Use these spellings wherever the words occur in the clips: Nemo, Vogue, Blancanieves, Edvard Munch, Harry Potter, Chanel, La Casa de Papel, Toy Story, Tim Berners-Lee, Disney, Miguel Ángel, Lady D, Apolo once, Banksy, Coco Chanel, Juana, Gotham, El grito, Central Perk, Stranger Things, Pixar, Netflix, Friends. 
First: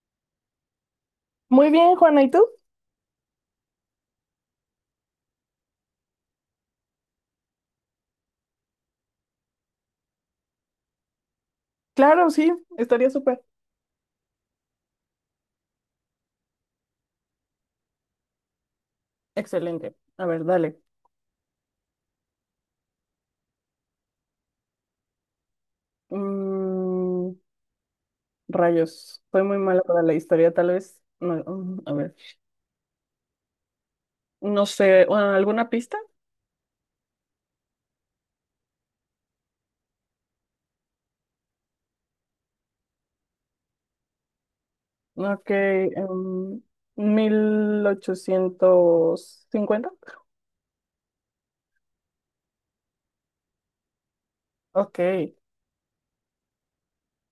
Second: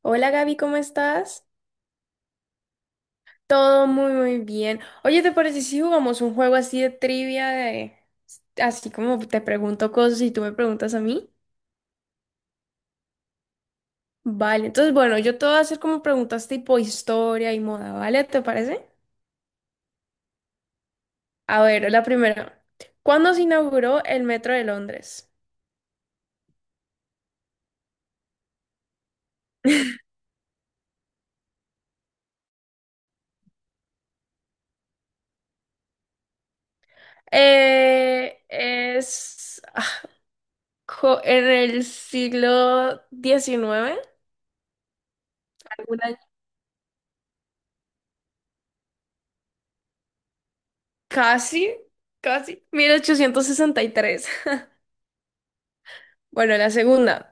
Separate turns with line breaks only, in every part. Hola Gaby, ¿cómo estás?
Muy bien, Juana, ¿y tú?
Todo muy muy bien. Oye, ¿te parece si jugamos un juego así de trivia de así como te pregunto cosas y tú me preguntas a mí?
Claro, sí, estaría súper.
Vale, entonces bueno, yo te voy a hacer como preguntas tipo historia y moda, ¿vale? ¿Te parece?
Excelente. A ver, dale.
A ver, la primera. ¿Cuándo se inauguró el metro de Londres?
Mm, Rayos, soy muy mala para la historia, tal vez. No, a ver, no sé, bueno, ¿alguna pista?
Es co- en el siglo XIX,
Ok,
algún año-
1850.
casi, casi, 1863.
Ok.
Bueno, la segunda.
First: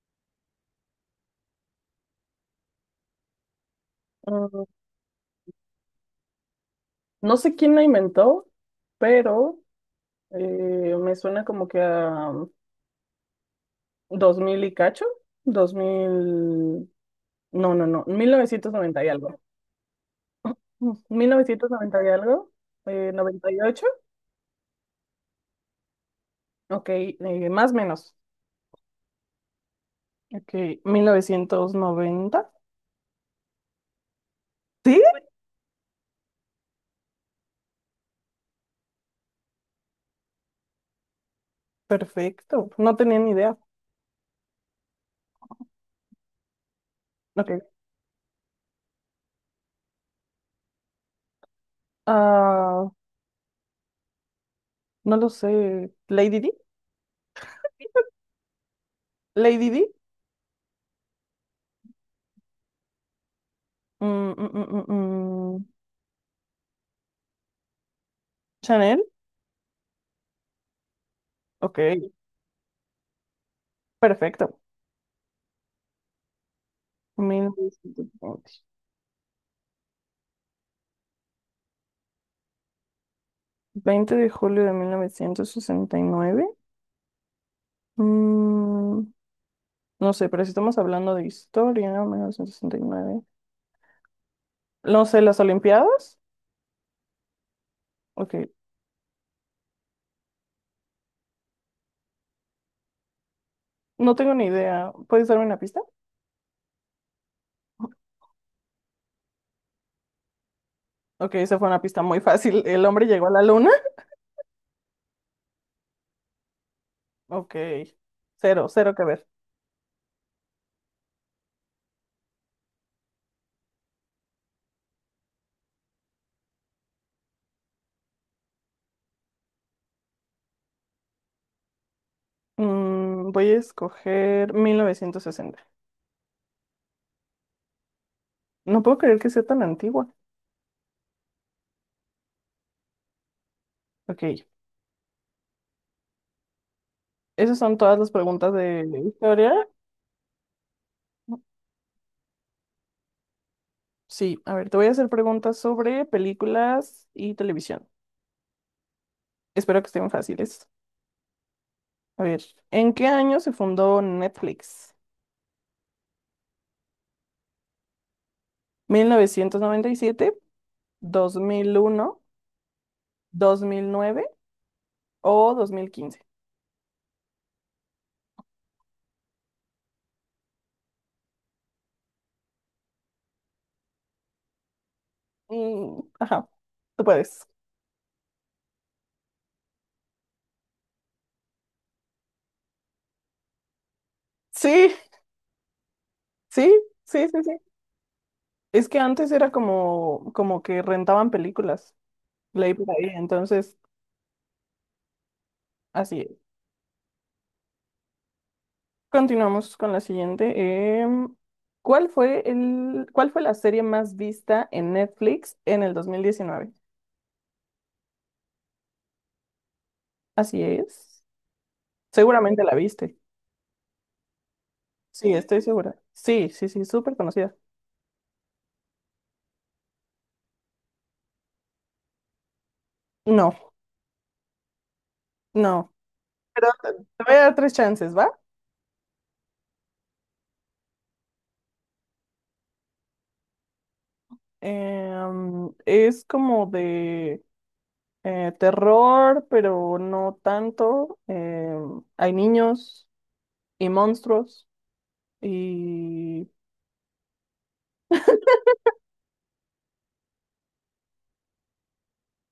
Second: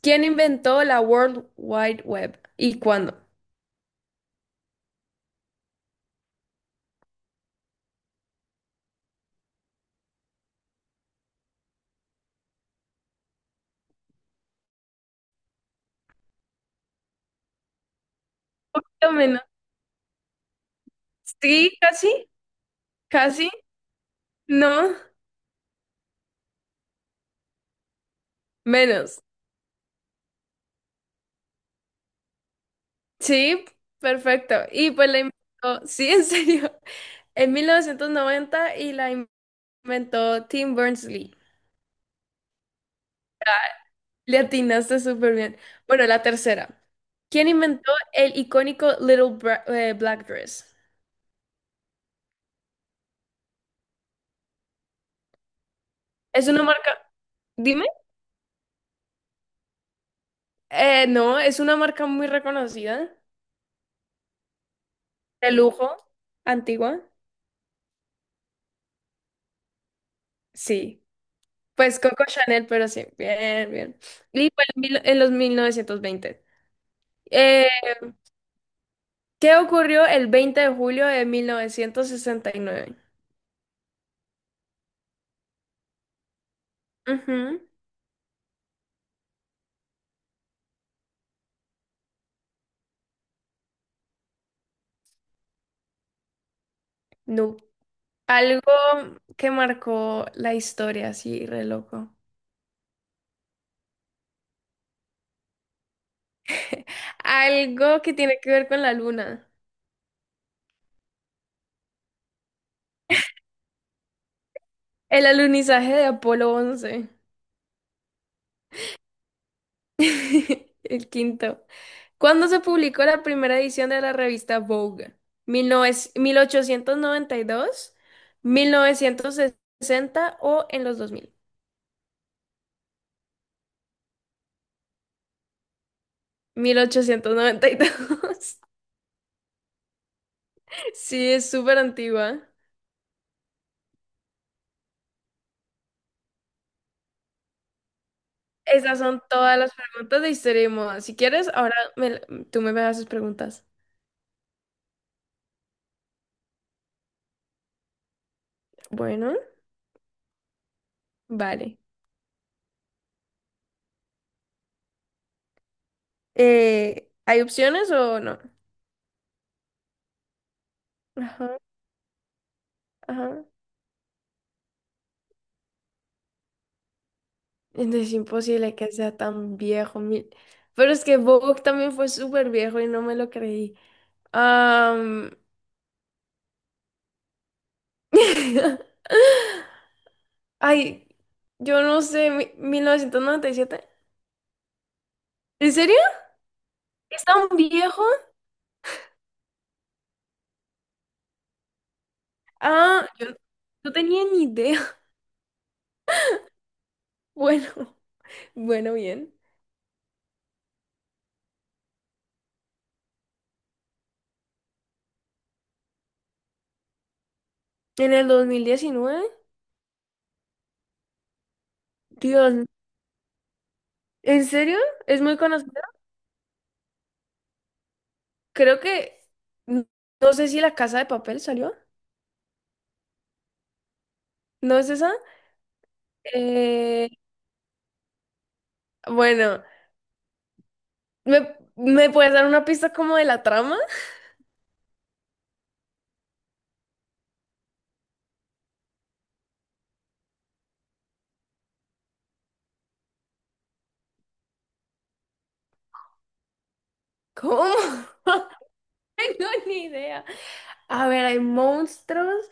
¿Quién inventó la World Wide Web y cuándo?
mm, no sé quién la inventó, pero me suena como que a 2000 y cacho, 2000 no, no, no, 1990 y
Lo
algo.
menos.
Mil novecientos
Sí,
noventa y
casi,
algo,
casi,
98,
no,
ok, más o menos,
menos.
ok, 1990
Sí, perfecto. Y
sí,
pues la inventó, sí, en serio, en 1990 y la inventó Tim Berners-Lee.
perfecto, no tenía ni idea,
Le atinaste súper bien. Bueno, la tercera. ¿Quién
ok,
inventó el icónico Black Dress?
ah, no lo sé, Lady
Es
D,
una marca. Dime.
Lady D.
No, es una marca muy reconocida.
Mm, mm, mm, mm,
De
mm,
lujo, antigua,
Chanel,
sí.
ok,
Pues Coco Chanel, pero sí, bien, bien. Y
perfecto,
fue en, mil- en los 1920.
mil
Eh,
novecientos veinte.
¿Qué ocurrió el 20 de julio de
Veinte de julio de mil novecientos sesenta y nueve.
1969? Ujú,
mm, no sé, pero si estamos hablando de historia, 1969 no sé, las Olimpiadas.
no.
Ok,
Algo que marcó la historia, así, re loco.
no tengo ni idea. ¿Puedes darme una pista?
Algo que tiene que ver con la luna.
Ok, esa fue una pista muy fácil. ¿El hombre llegó a la luna?
El alunizaje de Apolo once.
Ok, cero, cero que ver.
El quinto. ¿Cuándo se publicó la primera edición de la revista Vogue? Mil ochocientos noventa y dos, mil novecientos sesenta o en los dos mil.
Voy a escoger 1960.
Mil ochocientos noventa y dos.
No puedo creer que sea tan antigua.
Sí, es súper antigua.
Ok, esas son todas las preguntas de
Esas son
historia.
todas las preguntas de historia y moda. Si quieres, ahora me la- tú me haces preguntas.
Sí, a ver, te voy a hacer preguntas sobre películas y televisión.
Bueno,
Espero que estén fáciles.
vale.
A ver, ¿en qué año se fundó Netflix?
¿Hay opciones o no?
Mil novecientos noventa y siete, dos
Ajá,
mil uno,
ajá.
dos mil nueve. O 2015.
Es imposible que sea tan viejo. Mi- pero es que Vogue también fue súper viejo y no me lo creí. Am,
Ajá, tú puedes.
Ay, yo no sé, mi- mil novecientos noventa y siete.
Sí,
¿En serio?
sí,
¿Es
sí, sí,
tan
sí.
viejo?
Es que antes era como, como que rentaban películas. Leí por ahí,
Ah, yo
entonces,
no tenía ni idea.
así es.
Bueno, bueno, bien.
Continuamos con la siguiente. ¿Cuál fue cuál fue la serie más vista en Netflix en el dos mil diecinueve?
¿En el dos mil diecinueve?
Así es. Seguramente
Dios,
la viste.
¿en serio? ¿Es
Sí,
muy
estoy
conocido?
segura. Sí, sí, sí, súper conocida.
Creo que... n- no sé si La Casa de Papel salió.
No,
¿No es esa?
no. Pero te
Eh,
te voy a dar tres chances, ¿va?
bueno. ¿Me, me puedes dar una pista como de la trama?
Es como de terror, pero no tanto. Em, hay niños y monstruos y
¿Cómo? No tengo ni idea. A ver, hay monstruos,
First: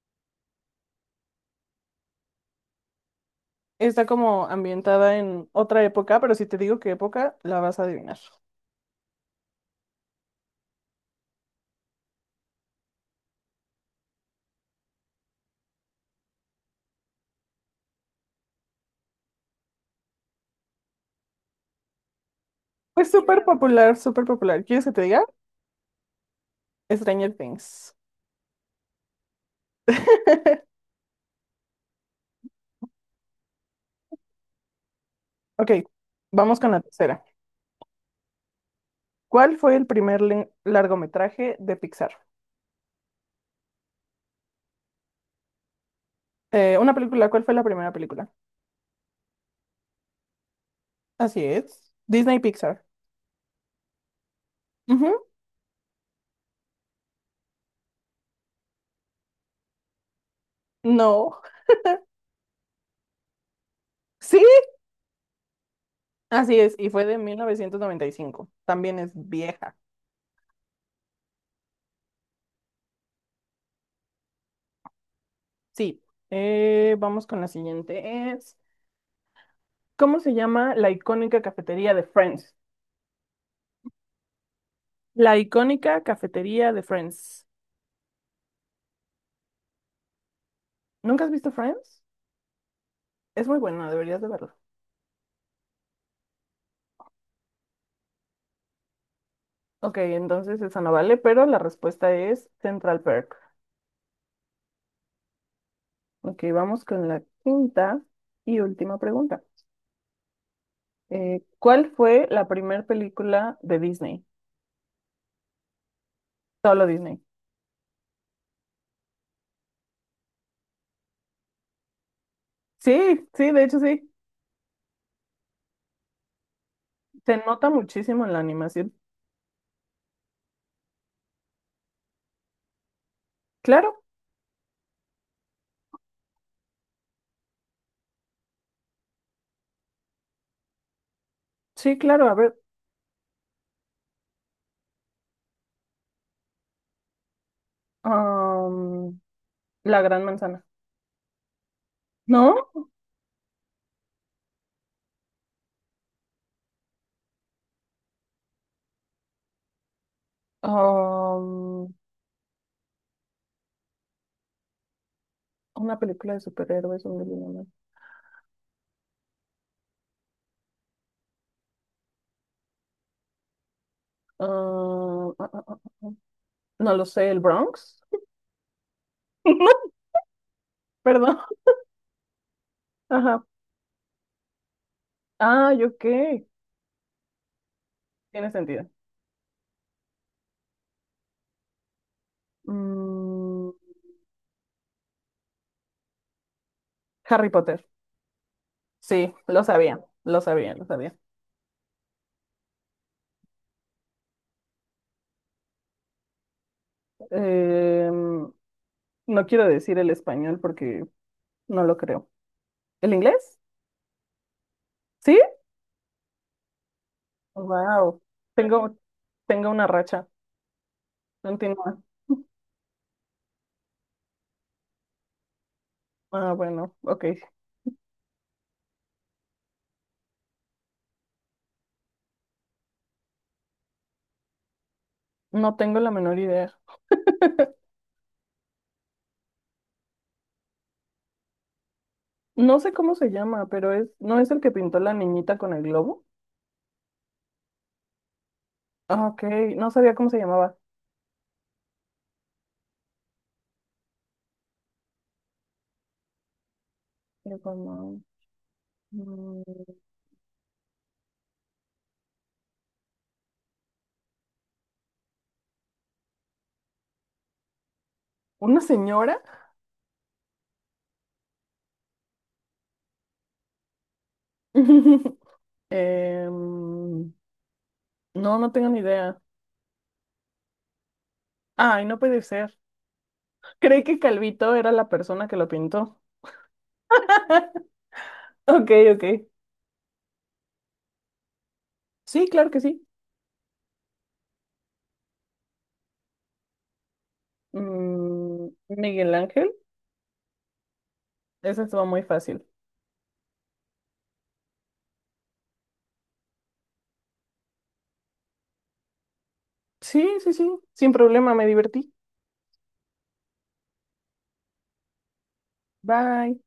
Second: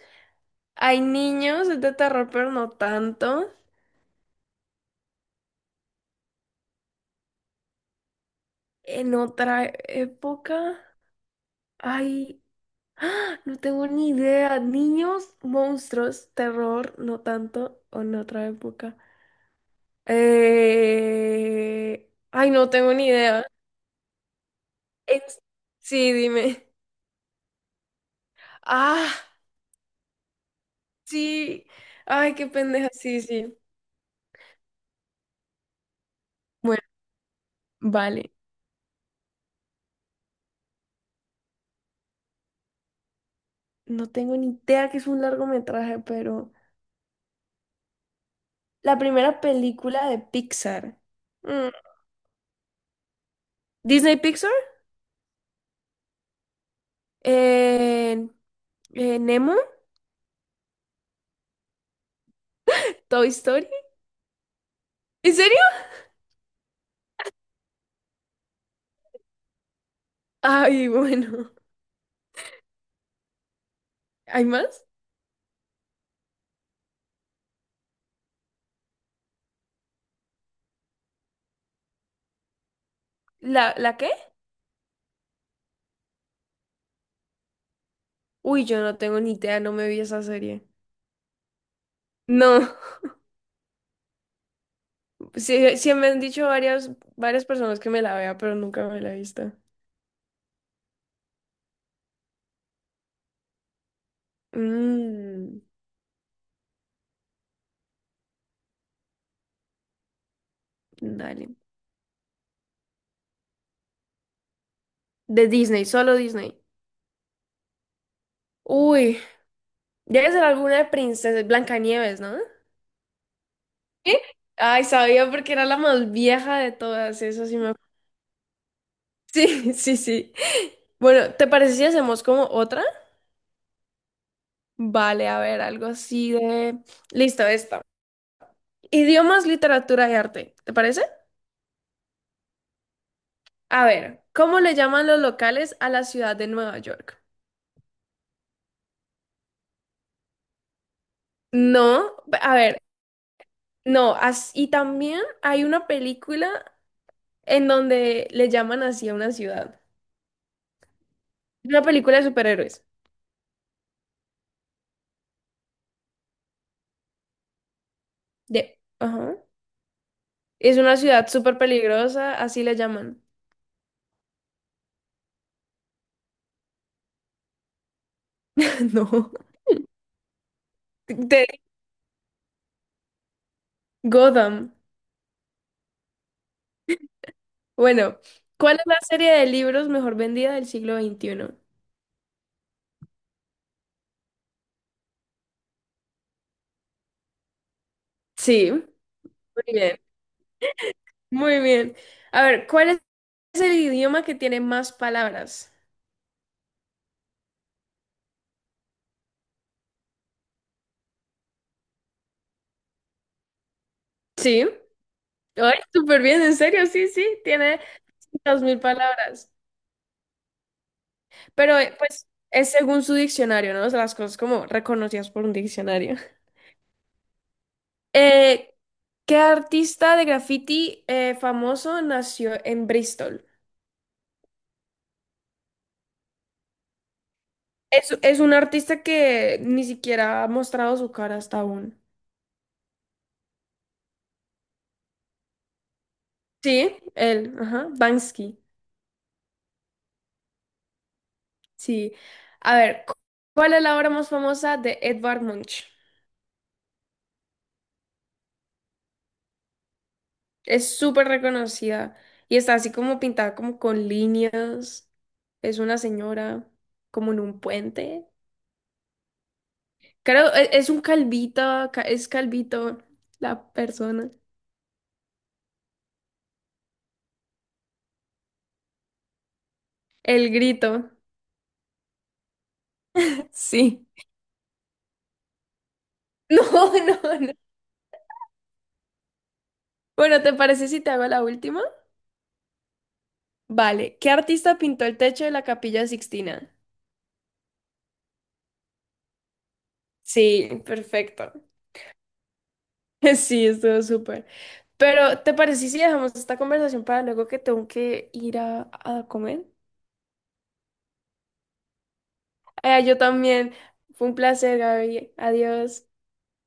hay niños, es de terror, pero no tanto.
está como ambientada en otra época, pero si te digo qué época, la vas a adivinar.
En otra época hay... ¡Ah! No tengo ni idea. Niños, monstruos, terror, no tanto, o en otra época. Ay, no tengo ni
Es súper
idea.
popular, súper popular. ¿Quieres que te diga?
Es- sí, dime.
Stranger Things.
Ah, sí. Ay, qué pendeja. Sí, sí.
Ok, vamos con la
Bueno,
tercera.
vale,
¿Cuál fue el primer largometraje de Pixar?
no tengo ni idea que es un largometraje, pero
Una película, ¿cuál fue la primera película?
la primera película de Pixar.
Así
Mm,
es. Disney Pixar.
¿Disney Pixar? Eh, ¿Nemo?
No,
¿Toy Story?
sí,
¿En serio?
así es, y fue de 1995. También es vieja,
Ay, bueno. ¿Hay más?
sí. Vamos con la siguiente, es, ¿cómo se llama la icónica cafetería de Friends?
¿La, la qué?
La icónica cafetería de Friends.
Uy, yo no tengo ni idea, no me vi esa serie.
¿Nunca has visto Friends?
No,
Es muy buena, deberías de verlo.
sí, sí me han dicho varias personas que me la vea, pero nunca me la he visto.
Ok, entonces esa no vale, pero la respuesta es Central Perk.
Mm,
Ok, vamos con la quinta y última pregunta.
dale.
¿Cuál fue la primera película de Disney?
De Disney, solo Disney.
Solo Disney.
Uy, debe ser alguna de princesas, Blancanieves, ¿no?
Sí, sí, de hecho sí.
¿Qué? Ay, sabía porque era la más vieja de todas,
Se
eso sí
nota
me...
muchísimo en la animación.
Sí, sí, sí. Bueno, ¿te parece si hacemos como otra?
Claro,
Vale, a ver, algo así de... Listo, esta. Idiomas, literatura y arte, ¿te parece?
sí, claro. A ver,
A ver, ¿cómo le llaman los locales a la ciudad de Nueva York?
am, La Gran Manzana.
No,
¿No?
a ver, no, as- y también hay una película en donde le llaman así a una ciudad. Una
Am,
película de superhéroes.
una película de superhéroes, un dilema.
De, ajá. Es una ciudad súper peligrosa, así le llaman.
Ah, ah, ah, ah, no lo sé, El Bronx.
No.
Perdón.
De
Ajá.
Gotham.
Ah, yo qué.
Bueno,
Tiene
¿cuál es
sentido.
la serie de libros mejor vendida del siglo XXI?
Mm, Harry Potter.
Sí, muy
Sí, lo
bien,
sabía, lo sabía, lo sabía.
muy bien. A ver, ¿cuál es el idioma que tiene más palabras?
Em, no quiero decir el español porque no lo creo. ¿El inglés?
Sí.
Sí,
Ay, súper bien, en serio, sí, sí, tiene
wow,
2000
tengo,
palabras.
tengo una racha, no
Pero
entiendo.
pues es según su diccionario, ¿no? O sea, las cosas como reconocidas por un diccionario.
Ah, bueno, ok,
Eh, ¿Qué artista de graffiti famoso nació en Bristol?
no tengo la menor idea.
Es un artista que ni siquiera ha mostrado su cara hasta aún.
No sé cómo se llama, pero es, ¿no es el que pintó la niñita con el globo?
Sí, él, ajá, Banksy.
Ah, ok, no sabía cómo se llamaba.
Sí. A ver, cu- ¿cuál es la obra más famosa de Edvard Munch?
Era como, mm,
Es súper reconocida y está así como pintada como con líneas. Es una señora como en un puente.
¿una señora?
Creo, e- es un calvito, ca- es calvito la persona.
Em, no, no tengo ni idea.
El grito.
Ay, no puede ser. Creí
Sí.
que Calvito era la persona que lo pintó.
No, no, no.
Ok, ok.
Bueno, ¿te parece si te hago la última?
Sí, claro que sí.
Vale, ¿qué artista pintó el techo de la Capilla Sixtina?
Miguel Ángel,
Sí, perfecto.
esa estuvo muy fácil.
Sí, estuvo súper. Pero, ¿te parece si dejamos esta conversación para luego que tengo que ir a comer?
Sí, sí, sí, sin problema, me divertí.
Yo también. Fue un placer, Gaby. Adiós.
Bye.